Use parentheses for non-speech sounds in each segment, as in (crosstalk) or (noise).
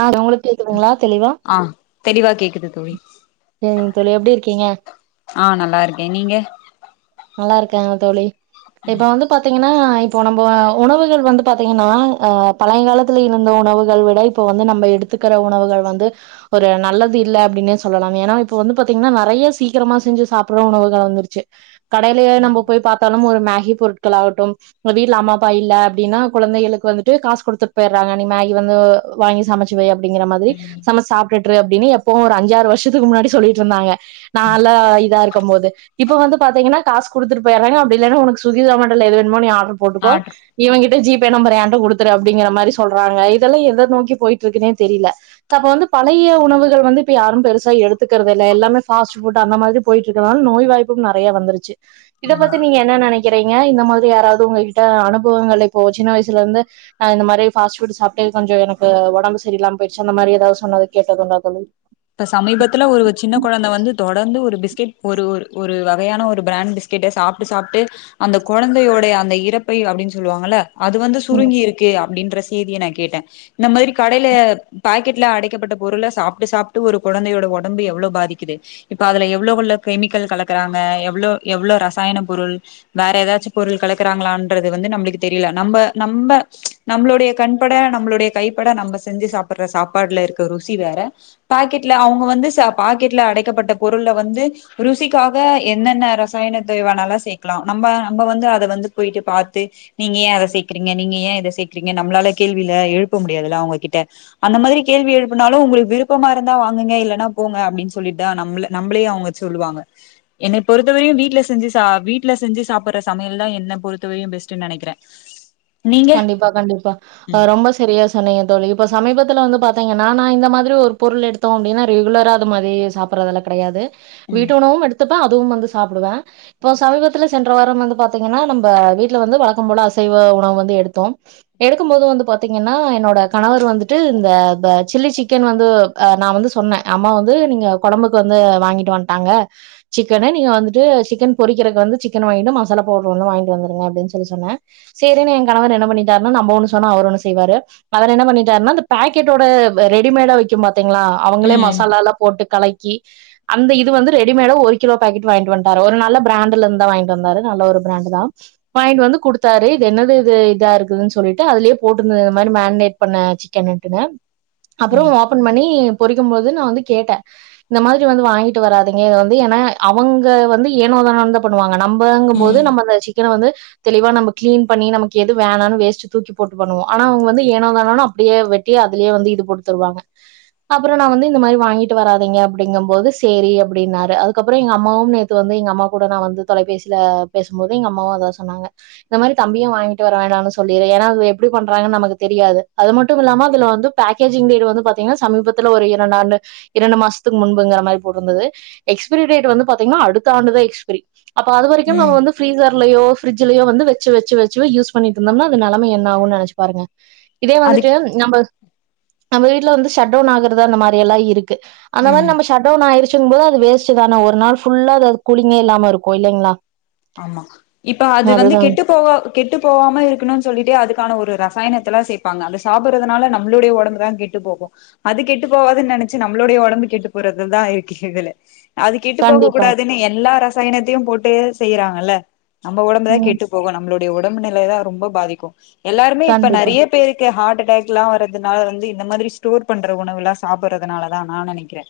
ஆஹ் உங்களுக்கு கேக்குதுங்களா தெளிவா ஆ தெளிவா கேக்குது தோழி கே தோழி எப்டி இருக்கீங்க ஆஹ் நல்லா இருக்கே நீங்க நல்லா இருக்கேங்க தோழி இப்ப வந்து பாத்தீங்க ன்னா இப்போ நம்ப உணவுகள் வந்து பாத்தீங்கனா அஹ் பழங்காலத்துல இருந்த உணவுகள் விட இப்ப வந்து நம்ப எடுத்துக்கிற உணவுகள் வந்து ஒரு நல்லது இல்ல அப்டின்னே சொல்லலா ஏனா இப்ப வந்து பாத்தீங்கனா நெறையா சீக்கிரமா செஞ்சு சாப்ட்ற உணவுகள் வந்துருச்சு கடைலயே நம்ப போய் பாத்தாலும் ஒரு மேகி பொருட்கள் ஆகட்டும் ஒர் வீட்ல அம்மாப்பா இல்ல அப்டினா கொழந்தைகளுக்கு வந்துட்டு காசு குடுத்துட்டு போய்ற்றாங்க நீ மேகி வந்து வாங்கி சமச்சுவை அப்டிங்கிற மாதிரி ம் சமச்சு சாப்ட்டுட்ரு அப்டின்னு எப்போவு ஒரு அஞ்சாறு வர்ஷத்துக்கு முன்னாடி சொல்லிகிட்ருந்தாங்க நாலா இதா இருக்கம் போது இப்ப வந்து பாத்தீங்கனா காசு குடுத்துட்டு போய்ர்றாங்க அப்டில்லனா ஒனக்கு சுகி சோமட்டோல எது வேணுமோ நீ ஆட்ருப் போட்டுக்கோ ஆட்ரு இவங்கிட் ஜி பே நம்பர ஏன்ட்ட குடுத்துரு அப்டிங்கிற மாரி சொல்றாங்க இதெல்லா எத நோக்கி போயிட்ருக்குனே தெரிய்ல அப்ப வந்து பழைய உணவுகள் வந்து இப்ப யாரும் பெருசா எடுத்துக்கறதில்ல எல்லாமே பாஸ்ட்புட் அந்த மாரி போயிட்ருக்கனால நோய் வாய்பும் நெறையா வந்துருச்சு இத ஆமா பத்தி நீங்க என்ன நெனைக்கிறீங்க இந்த மாதிரி யாராவ்து உங்ககிட்ட அனுபவங்கள் இப்போ சின்ன வயசுல இருந்து நா இந்த மாரி பாஸ்ட்புட் சாப்ட்டு கொஞ்ச எனக்கு ஒடம்பு சரியில்லாம போயிர்ச்சு அந்த மாரி எதாவ்து சொன்னது கேட்டதுண்டா தோழி இப்ப சமீபத்துல ஒரு சின்ன கொழந்த வந்து தொடர்ந்து ஒரு பிஸ்கெட் ஒரு ஒரு ஒரு வகையான ஒரு பிராண்ட் பிஸ்கெட்ட சாப்ட்டு சாப்ட்டு அந்த கொழந்தையோடைய அந்த இறப்பை அப்டின் சொல்லுவாங்கள்ல அது வந்து சுருங்கி இருக்கு அப் ப்டின்ற செய்திய நா கேட்டே இந்த மாதிரி கடைல பாக்கெட்ல அடைக்கப்பட்ட பொருள சாப்ட்டு சாப்ட்டு ட்டு ஒரு கொழந்தையோட ஒடம்பு எவ்ளோ பாதிக்குது இப்ப அதுல எவ்ளோ கொள்ள கெமிக்கல் கலக்குறாங்க எவ்ளோ எவ்ளோ ரசாயன பொருள் வேற எதாச்சு பொருள் கலக்குறாங்ளான்றது வந்து நம்ளுக்கு தெரியல நம்ப நம்ப நம்பளோடைய கண்பட நம்பளுடைய கைப்பட நம்ம செஞ்சு சாப்பிட்ற சாப்பாடுல இருக்க ருசி வேற பாக்கெட்ல அவ்ங்க வந்து ச பாக்கெட்ல அடைக்கப்பட்ட பொருள்ள வந்து ருசிக்காக என்னென்ன ரசாயனத்தைவேனாலு சேக்லா நம்ம நம்ப வந்து அத வந்து போய்ட்டு பாத்து நீங்க ஏ அத சேக்குறீங்க நீங்க ஏ இத சேக்குறீங்க நம்மளால கேள்விலா எழுப்ப முடியாதுல்ல அவ்ங்கக்கிட்ட அந்த மாதிரி கேள்வி எழுப்புனாலு உங்களுக்கு விருப் விருப்பம இருந்தா வாங்குங்க இல்லன்னா போங்க அப்டின்னு சொல்லிட்டா நம்ள நம்பளே அவுங்க சொல்லுவாங்க எனப் பொறுத்தவரையு வீட்டுல செஞ்சு சா வீட்டுல செஞ்சு சாப்புட்ற சமையல் தா என்ன பொறுத் (unintelligible) பெஸ்ட்னு நெனைக்கிறே நீங்க கண்டிப்பா கண்டிப்பா ஆ ம் ரொம்ப செரியா சொன்னீங்க தோழி இப்ப சமீபத்து துல வந்து பாத்தீங்கன்னா நா இந்த மாதிரி ஒரு பொருள் எடுத்தோ அப்டின்னா ரெகுலர அது மாரி சாப்புட்றதெல்லா கெடையாது வீட்டு ம் உணவு எடுத்துப் ஆ அதுவு வந்து சாப்டுவே இப்ப சமீபத்தில் சென்ற வார வந்து பாத்தீங்கன்னா நம்ப வீட்ல வந்து வழக்கம் போல அசைவ உணவு வந் எடுத்தோ எடுக்கும்போது வந்து பாத்திங்கன்னா என்னோட கணவர் வந்துட்டு இந்த ப சில்லி சிக்கன் வந்து நா வந்து சொன்ன அம்மா வந்து நீங்க கொழம்புக்கு வந்து வாங்கிட்டு வந்துட்டாங்க சிக்கன்னு நீங்க வந்துட்டு சிக்கன் பொறிக்கிறக்கு வந்து சிக்கன் வாங்கிட்டு மசாலா பவுடர் ஒன்னு வாங்கிட்டு வந்துருங்க அப்படினு சொல்லி சொன்ன சேரின்னு கணவர் என்ன பண்ணிட்டாருனா நம்ப ஒன்னு சொன்ன அவரு ஒன்னு செய்வரு அவர் என்ன பண்ணிட்டாருனா இந்த பக்கெட்டோட ரெடிமேடா விக்கும் பாத்துக் திங்களா அவங்களே ம் மசாலாலா போட்டு கலக்கி அந்த இது வந்து ரெடிமேட ஒரு கிலோ பாக்கெட் வாங்கட்டு வன்ட்டாரு ஒரு நல்ல ப்ரண்டுலந்து தா வாங்கிட்டு வந்தாரு நல்ல ஒரு ப்ரண்டதா வாங்கிட்டு வந்து குடுத்தாரு இது என்னது (unintelligible) இதா இருக்குதுன்னு சொல்லிட்டு அதுலயே போட்டுருந்தது இந்த மாரி மேரினேட் பண்ண சிக்கன்ட்டுன்னு அப்பறோ ம் ஓபன் பண்ணி பொறிக்கும்பொழ்து நா வந்து கேட்டே இந்த மாதிரி வந்து வாங்கிட்டு வராதுங்க வந்து ஏனா அவங்க வந்து ஏனோதானோ தா பண்ணுவாங்க நம் வாங்கும் போது ம் நம்ம அந்த சிக்கன வந்து தெளிவா நம்ப கிளீன் பண்ணி நமக் எது வேணான்னு வேஸ்ட் தூக்கி போட்டு பண்ணுவோ ஆனா அவங்க வந்து ஏனோதானோனு அப்டியே வெட்டி அதுலயே வந்து இது போட்டு தருவாங்க அப்பற நா வந்து இந்த மாரி வாங்கிட்டு வராதீங்க அப்டிங்கும்போது சேரி அப்டின்னாரு அதுக்கப்பறோ எங்க அம்மாவு நேத்து வந்து எங்க அம்மா கூட நா வந்து தொலைபேசியில பேசும்போது எங்க அம்மாவு அதா சொன்னாங்க இந்த மாரி தம்பியு வாங்கிட் வர வேணான்னு சொல்றே ஏன்னா அது எப்டி பண்றாங்கன்னு நமக்கு தெரியாது அது மட்டுமில்லாம அதுல வந்து பேக்கிஜ்ங் டேட் வந்து பாத்திங்கன்னா சமீபத்துல ஒரு இரண்டு ஆண்டு இரண்டு மாசத்துக்கு முன்புங்குறமாரி போட்டுருந்தது எக்ஸ்பிரி டேட் வந்து பாத்திங்கன்னா அடுத்த ஆண்டுதா எக்ஸ்பிரி அப்ப அது வரைக்கு ம் நம்ம வந்து ஃப்ரீஸர் யோல ஃப்ரிஜ்ஜிலயோ வந்து வச்சு வச்சு வச்சு யூஸ் பண்ணிட்டுருந்தம்னா அது நெலமை என்ன ஆகு நெனைச்சு பாருங்க இதே வந்துட்டு அதுக்கு நம்ம நம்ம வீட்ல வந்து ஷட்டவுன் ஆகுறது அந்த மாரி எல்லா இருக் கு அந்த ம் மாரி நம்ம ஷட்டவுன் ஆயிரு ட்ருக்கும் போது அது வேஸ்டு தான ஒரு நாள் ஃபுல்லா அது அது கூலிங்கே இல்லாம இருக்கு இல்லைங்களா. ஆமா இப்ப அது வந்து அதுதா கெட்டு போவ கெட்டு போவாம இரு க்குனு சொல்லிட்டு அதுக்கான ஒரு ரசாயனத்தலா சேப்பாங்க அத சாப்புடுறதுனால நம்ளோடைய ஒடம்பு தா கெட்டு போகும் அது கெட்டு போவாதுனு நெனச்சு நம்ளோடைய ஒடம்பு கெட்டு போறதுதா இருக்கு இதுல. அது கெட்டு போக கண்டிப்பா கூடாதுன்னு எல்லா ரசாயனத்தையும் போட்டு. செய்றாங்கல. நம்ப ஒடம்பு தா ம் கெட்டு போகு நம்ல (unintelligible) ஒடம்பு நிலை தா ரொம்ப பாதிக்கு எல்லாருமே இப்ப கண்டிப்பா நறைய பேருக்கு ஹார்ட் அட்டாக்லா வருதுன்னா வந்து இந்த மாதிரி ஸ்டோர் பண்ற உணவுலா சாப்பட்றதுனால தா நா நெனைக்கிறே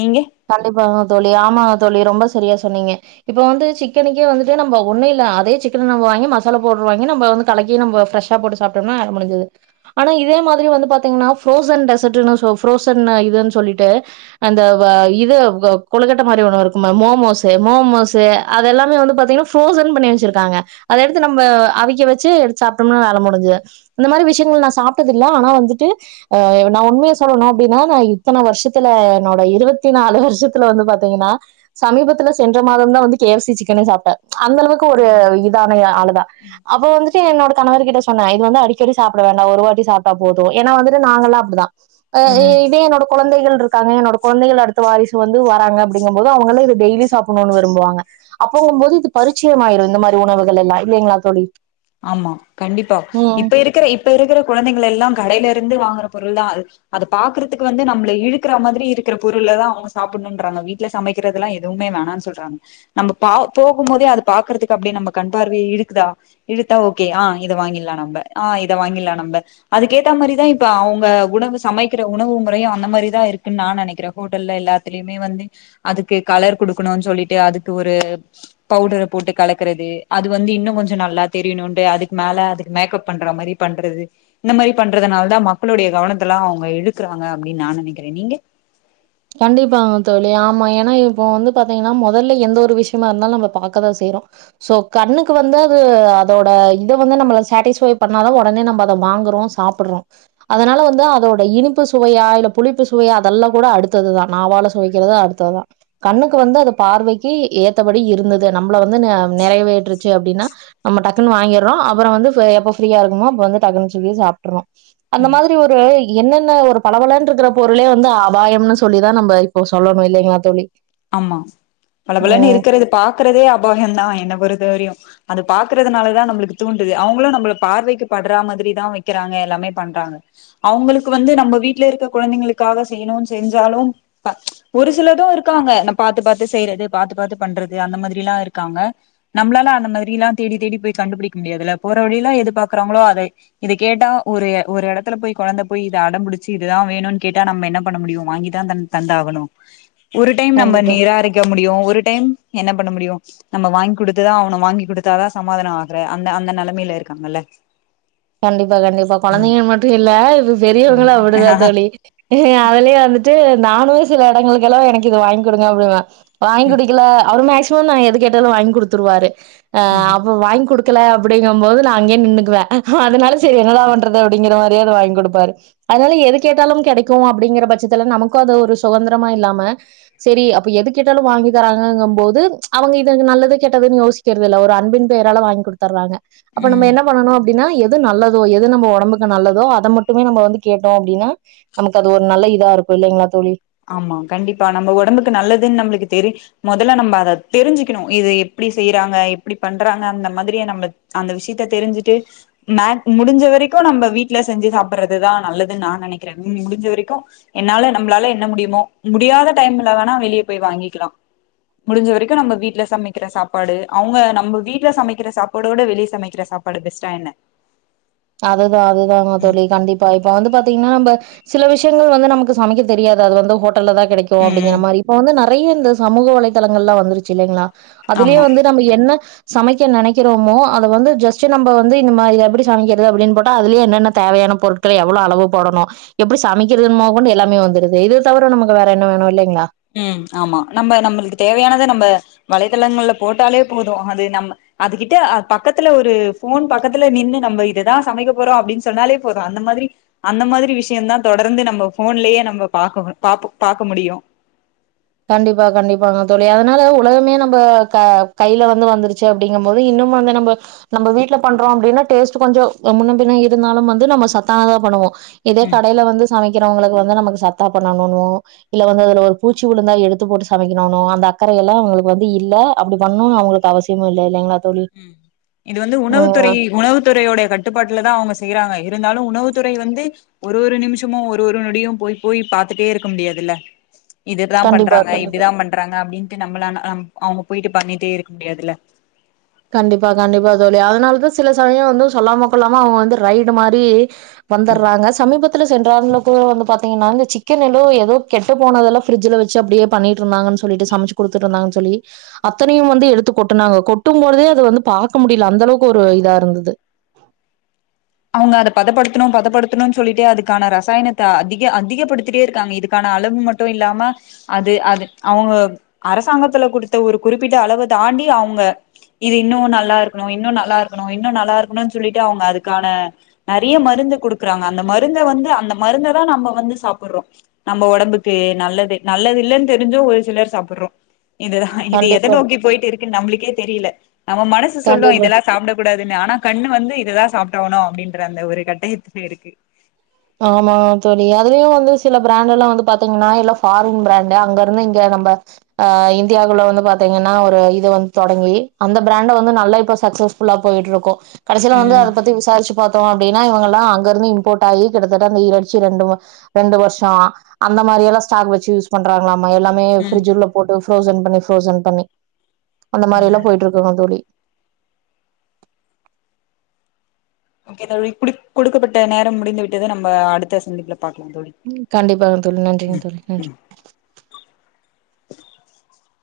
நீங்க கண்டிப்பாங்க தோழி ஆமா தோழி ரொம்ப சரியா சொன்னீங்க இப்ப வந்து சிக்கனுக்கே வந்துட்டு நம்ப ஒன்னு இல்ல அதே சிக்கன் நம்ம வாங்கி மசாலா பவுட்ரு வாங்கி நம்ம வந்து கலக்கி நம்ப ஃபிரெஷ்ஷா போட்டு சாப்ட்டம்ன்னா (unintelligible) முடிஞ்சுது. ஆனா இதே மாதிரி வந்து பாத்தீங்ன்னா ஃப்ரோஸன் டெஸர்ட்டுனு சொ ஃப்ரோஸன்னா இதுன் சொல்லிட்டு அந்த வ இது க கொழுக்கட்ட மாரி ஒன்னு இருக்குமே மோமோசு மோமோசு அதெல்லாமே வந்து பாத்தீங்கனா ஃப்ரோஸன் பண்ணி வெச்சிருக்காங்க அத எடுத்து நம்ம அவிக்க வச்சு எடுத்து சாப்ட்டம்ன்னா வேல முடிஞ்சுது இந்த மாரி விஷயங்கள் நா சாப்ட்டதில்ல ஆனா வந்துட்டு அ நா உண்மைய சொல்லனு அப்டினா நா இத்தன வர்ஷத்துல என்னோட இருவத் தி நாலு வர்ஷத்துல வந்து பாத்தீங்கனா சமீபத்துல சென்ற மாதம் தா வந்து கே எஃ சி சிக்கனே சாப்ட்டே அந்தளவுக்கு ஒரு இதான ய ஆளு தா அப்ப வந்துட்டு என்னோட கணவர் கிட்ட சொன்ன இது வந்து அடிக்கடி சாப்ட வேண்டா ஒரு வாட்டி சாப்ட்டா போது ஏனா வந்துட்டு நாங்கல்லா அப்டி தா அஹ் இ ம் இதே என்னோட கொழந்தை கள் இருக்காங்க என்னோட கொழந்தைகள் அடுத் த வாரிசு வந்து வராங்க அப்டிங்கும் போது அவங்கல்லா இது டெய்லி சாப்பட்ணுனு விரும்புவாங்க அப்பவும்போது இது பரிச்சயமாயிரு இந்த மாரி உணவுகள் எல்லா இல்லீங்களா தோழி ஆமா கண்டிப்பா ம் இப்ப இருக்கற இப்ப இருக்கற குழந்தைகள் எல்லா கடைலரு ந்து வாங்கற பொருள் தா (unintelligible) அத பாக்கறத்துக்கு வந்து நம்மள இழுக்கற மாதிரி இருக்கற பொருள தா அவங்க சாப்பட்ணுன்றாங்க வீட்ல சமைக்கிறதெல்லா எதுவுமே வேணான் சொல்றாங்க நம்ப பா போகும் போதே அது பாக்கறத்துக்கு அப்டியே நம்ம கண்பார்வைய இழுக்குதா இழுத்தா ஓகே ஆ இத வாங்கிர்லா நம்ப ஆஹ் இத வாங்கிர்லா நம்ப அதுக்கேத்த மாரி தா இப்ப அவுங்க உணவு சமைக்கிற உணவு முறையு அந்த மாரி தா இருக்கு நா நெனைக்கிற ஹோட்டல்ல எல்லாத்துலயுமே வந்து அதுக்கு கலர் குடுக்கணுன் சொல்லிட்டு அதுக்கு ஒரு பவுடர போட்டு கலக்கறது அது வந்து இன்னு கொஞ்ச நல்லா தெரியணும்டு அதுக்கு மேல அதுக்கு மேக்கப் பண்ற மாரி பண்றது இந்த மாரி பண்றதுனால தான் மக்களுடைய கவனத்த எல்லா அவங்க இழுக்குறாங்க அப்படின்னு நா நெனைக்கிற நீங்க. கண்டிப்பாங்க தோழி ஆமா ஏனா இப்ப வந்து பாத்தீங்கனா மொதல்ல எந்த ஒரு விஷ்யமா இருந்தாலு நம்ம பாக்க தா செய்யறோ சோ கண்ணுக்கு வந்து அது அதோட இத வந்து நம்மள சாட்டிஸ்ஃபை பண்ணா தா ஒடனே நம்ப அத வாங்கறோ சாப்பட்றோ அதனால வந்து அதோட். இனிப்பு சுவையா இல்ல புளிப்பு சுவையா அதெல்லா கூட அடுத் அடுத்தது தான் நாவால சுவைக்றது அடுத்ததுதான் கண்ணுக்கு வந்து அது பார்வைக்கு ஏத்தபடி இருந்தது நம்மள வந்து நிறைவேற்றுச்சு அப்படின்னா நம்ம டக்குனு வாங்கிடுறோம் அப்புறம் வந்து எப்ப ஃப்ரியா இருக்குமோ அ வந்து டக்குன்னு (unintelligible) சாப்ட்டுறோ. அந்த மாதிரி ஒரு என்னென்ன ஒரு பளப்பளன்ருக்கற பொருளே வந்து அபாயம்னு சொல்லி தா நம்ப இப்போ சொல்லணு இல்லைங்களா தோழி ஆமா பல பலன்னு ம் இருக்குறது பாக்குறதே அபாயம் தான் என்ன பொருத்த வரியும். அது பாக்குறதுனாலதான் நம்மளுக்கு தூண்டுது அவங்களும் நம்பள பார்வைக்கு படுற மாரி தான் வக்கிறாங்க எல்லாமே பண்றாங்க அவங்களுக்கு வந்து நம்ப வீட்ல இருக்க கொழந்தைங்களுக்காக செய்யணும் செஞ்சாலும் ஒரு சிலதும் இருக் இருக்காங்க நா பாத்து பாத்து செய்றது பாத்து பாத்து பண்றது அந்த மாரிலாம் இருக்காங்க நம்மளால அந்த மாரிலாம் தேடி தேடி போய் கண்டுபுடிக்க முடியாதுல போற வழில எது பாக்குறாங்களோ அத இத கேட்டா ஒரு ஒரு எடத்துல போய் கொழந்த போய் இத அடம்புடிச்சு இதுதான் வேணும்னு கேட்டா நம்ம என்ன பண்ண முடியும் வாங்கிதான் தந்து ஆகணும. ஒரு டைம் நம்ம கண்டிப்பா நிராரிக்க முடியும் ஒரு டைம். என்ன பண்ண முடியும் நம்ம வாங்கி குடுத்துதா ஆவணும் வாங்கி குடுத்தாதான் சமாதானம் ஆகுற அந்த அந்த நிலைமயில இருக்காங்கல்ல. கண்டிப்பா கண்டிப்பா ம் கொழந்தைங்க மட்டும் இல்ல இப்ப பெரியவங்களும் அப்படிதா தோழி அதுலயு வந்துட்டு நானுமே சில இடங்களுக்கெல்லாம் எனக்கு இது வாங்கி குடுங்க அப்படிங்குவ. வாங்கி குடிக்கல. அருண் ஐஸ் இப்பவு நா எது கேட்டாலு வாங்கி குடுத்துருவாரு ஆஹ் ம் அப்ப வாங்கி குடுக் துல அப்டிங்கம் போது நா அங்கே நின்னுக்குவே ஹா அதனால சேரி என்டா பண்றது அப்டிங்கிற மார் ஏதோ வாய்ங் குடுப்பாரு அதுனால எது கேட்டாலும் கெடைக்கு அப்டிங்கிற பட்சத்துல நமக்கு அது ஒரு சொகந்திரமா இல்லாம சேரி அப்ப எது கேட்டாலு வாங்கித்தராங்கங்கம் போது அவங்க இது நல்லது கேட்டதுன்னு யோசிக்கிறதில்ல ஒரு அன்பின் பெயரால வாங்கி குடுத்தர்றாங்க அப்ப நம்ம ம் என்ன பண்ணனு அப்டினா எது நல்லதோ எது நம்ம ஒடம்புக்கு நல்லதோ அத மட்டுமே நம்ப வந்து கேட்டோ அப்டினா நமக்கு அது ஒரு நல்ல இதா இருக்கு இல்லைங்ளா தோழி ஆமா கண்டிப்பா நம்ம ஒடம்புக்கு நல்லதுன் நம்ளுக்கு தெரி மொதல்ல நம்ப அத தெரிஞ்சுக்கணு இத எப்டி செய்றாங்க எப்டி பண்றாங்க அந்த மாதிரியா நம்ப அந்த விஷ்யத்த தெரிஞ்சுட்டு மேக் முடிஞ்ச வரைக்கு நம்ப வீட்ல செஞ்சு சாப்பிட்றதுதா நல்லதுன் நா நெனைக்கிறே உம் முடிஞ்ச வரைக்கு என்னால நம்ளால என்ன முடியுமோ முடியாத டைம்ல வேணா வெளியே போய் வாங்கிக்கலா முடிஞ்ச வரைக்கு நம்ம வீட்ல சமைக்கிற சாப்பாடு அவ்ங்க நம்ப வீட்ல சமைக்கிற சாப்பாடோட வெளிய சமைக்கிற சாப்பாடு பெஸ்டா என்ன அதுதா அதுதாங்க ம் தோழி கண்டிப்பா இப்ப வந்து பாத்தீங்னா நம்ப சில விஷ்யங்கள் வந்து நமக்கு சமைக்க தெரியாது அது வந்து ஹோட் டல்லதா கெடைக்கு அப்டிங்கிற ம் மாரி இப்ப வந்து நா நெறைய இந்த சமூக வலைதளங்கள்லா வந்துருச்சு இல்லைங்ளா அதுலயே ஆமா வந்து நம்ம என்ன சமைக்க நெனைக்கிறோமோ அத வந்து ஜஸ்ட்டு நம்ப வந்து இந்த மாரி இத எப்டி சமைக்க இது அப்டின் போட்டா அதுலே என்னென்ன தேவையான பொருட்கள் எவளோ அளவு போடனு எப்டி சமைக்கிறதுன் மொதக்கொண்டு எல்லாமே வந்துருது இது தவர நமக்கு வேற என்ன வேணு இல்லைங்ளா உம் ஆமா நம்ப நம்மளுக்கு தேவையானத நம்ப வலைத்தளங்கள்ல போட்டாலே போது அது நம்ம அதுகிட்ட அ பக்கத்துல ஒரு ஃபோன் பக்கத்துல நின்னு நம்ப இததா சமைக்க போறோ அப்டின் சொன்னாலே போது அந்த மாதிரி அந்த மாதிரி விஷ்யந்தா தொடர்ந்து நம்ம ஃபோன்லே நம்ம பாக்க பாப்போ பாக்க முடியு கண்டிப்பா கண்டிப்பாங்க தோழி அதனால உலகமே நம்ப கா கைல வந்து வந்துருச்சு அப்டிங்கும் போது இன்னமு வந்து நம்ப நம்ப வீட்ல பண்றோ அப்டினா டேஸ்ட்டு கொஞ்சோ ஏ முன்ன பின்ன இருந்தாலும் வந்து நம்ம சத்தானதா பண்ணுவோ இதே ம் கடைல வந்து சமைக்கிறவ்ங்களுக்கு இன்னு நமக்கு சத்தா பண்ணனுனு இல்ல வந்து அதுல ஒரு பூச் ச்சி விழுந்தா எடுத்து போட்டு சமைக்கணுனு அந்த அக்கறயெல்லா அவ்ங்களுக்கு வந்து இல்ல அப்டி பண்ணுனு அவ்ங்களுக்கு அவசியமு இல்ல இல்லைங்ளா உம் இது வந்து உணவுத்துறை உணவு துறையோடைய கட்டுப்பாட்ல தா அவ்ங்க செய்றாங்க இருந்தாலு உணவுத்துறை வந்து ஒரு ஒரு நிம்ஷமு ஒரு ஒரு நொடியு போய் போய் பாத்துட்டே இருக்க முடியாதுல்ல இதுதான் கண்டிப்பா பண்றாங்க கண்டிப்பா. இப்படிதான் பண்றாங்க அப்படின்ட்டு நம்மள அவங்க போயிட்டு பண்ணிட்டே இருக்க முடியாதுல கண்டிப்பா கண்டிப்பா தோழி அதனாலதா சில சமயோ வந்து சொல்லாம கொல்லாம அவுங்க வந்து ரைடு மாதிரி வந்துடுறாங்க சமீபத்துல சென்ற ஆண்டுல கூட வந்து பார்த்த நீங்க நாங்க சிக்கன் எல்லோ எதோ கெட்டு போனதெல்லா ஃப்ரிட்ஜ்ல வெச்சு அப்படியே பண்ணிட்டு இருந்தாங்கனு சொல்லிட்டு சமைச்சு குடுத்துட்டு இருந்தாங்கனு சொல்லி அத்தனையும் வந்து எடுத்து கொட்டனாங்க கொட் சுட்டும் போதே அதது வந்து பார்க்க முடியல அந்த அளவுக்கு ஒரு இதா இருந்தது அவுங்க அத பதப்படுத்தணோ பதப்படுத்தணோம்னு சொல்லிட்டே அதுக்கான ரசாயனத்த அதிக அதிகப்படுத்திட்டே இருக்காங்க இதுக்கான அளவு மட்டு இல்லாம அது அது அவுங்க அரசாங்கத்துல குடுத்த ஒரு குறிப்பிட்ட அளவ தாண்டி அவுங்க இது இன்னோ நல்லா இருக்கணோ இன்னோ நல்லா இருக்கணோ இன்னோ நல்லா இருக்கணோனு சொல்லிட்டு அவுங்க அது க்கான நறைய மருந்து குடுக்குறாங்க அந்த மருந்த வந்து அந்த மருந்த தா நம்ம வந்து சாப்படுறோ நம்ம ஒடம்புக்கு நல்லது நல்லது இல்லன்னு தெரிஞ்சோ ஒரு சிலர் சாப்பிடுறோ இதுதா இது எத கண்டிப்பா, நோக்கி போயிட்டு இருக்குன்னு நம்மளுக்கே தெரியல நம்ம மனசு சொல்லும் கண்டிப்பா. இதெல்லாம் சாப்பிடக்க கூடாது இத ஆனா கண்ணு வந்து இததா சாப்பி னும் அப்படின்ற அந்த ஒரு கட்டயத்துல இருக்கு ஆமா தோலி அதுலுயோ வந்து சில பிராண்டட்லா வந்து பாத்தீங்கன்னா எல்லாம் ஃபாரின் பிராண்டு அங்க இருந்து இங்க நம்ம அ இந்தியாக்குள்ள வந்து பாத்தீங்கன்னா ஒரு இது வந்து தொடங்கி அந்த பிராண்ட வந்து நல்லா இப்ப சக்சஸ்ஃபுல்லா போயிட்டு இருக்கோ கடசில வந்து அத ம் பத்தி விசாரிச்சு பார்த்தோ அப்டி அதா இவங்கலா அங்கருந்து இம்போர்ட் ஆயி கிட்டதட்ட அந்த இறச்சி ரெண்டு வ ரெண்டு வருஷோ ஆ அந்த மாதிரிலா ஸ்டாக் வெச்சு யூஸ் பண்றாங்ளா ம்ம எல்லாமே ம் ஃப்ரிட்ஜ் உள்ள போட்டு ஃப்ரோசன் பண்ணி ஃப்ரோசன் பண்ணி அந்த மாரி எல்லா ம் போயிட்டுருக்குங்க தோழி ஓகே தோழி இப்டிக் கொடுக்கப்பட்ட நேரம் முடிந்து விட்டது நம்ம அடுத்த சந்திப்புல பாக்கலா தோழி ம் கண்டிபாங்க தோழி நன்றிங்க தோழி நன்றி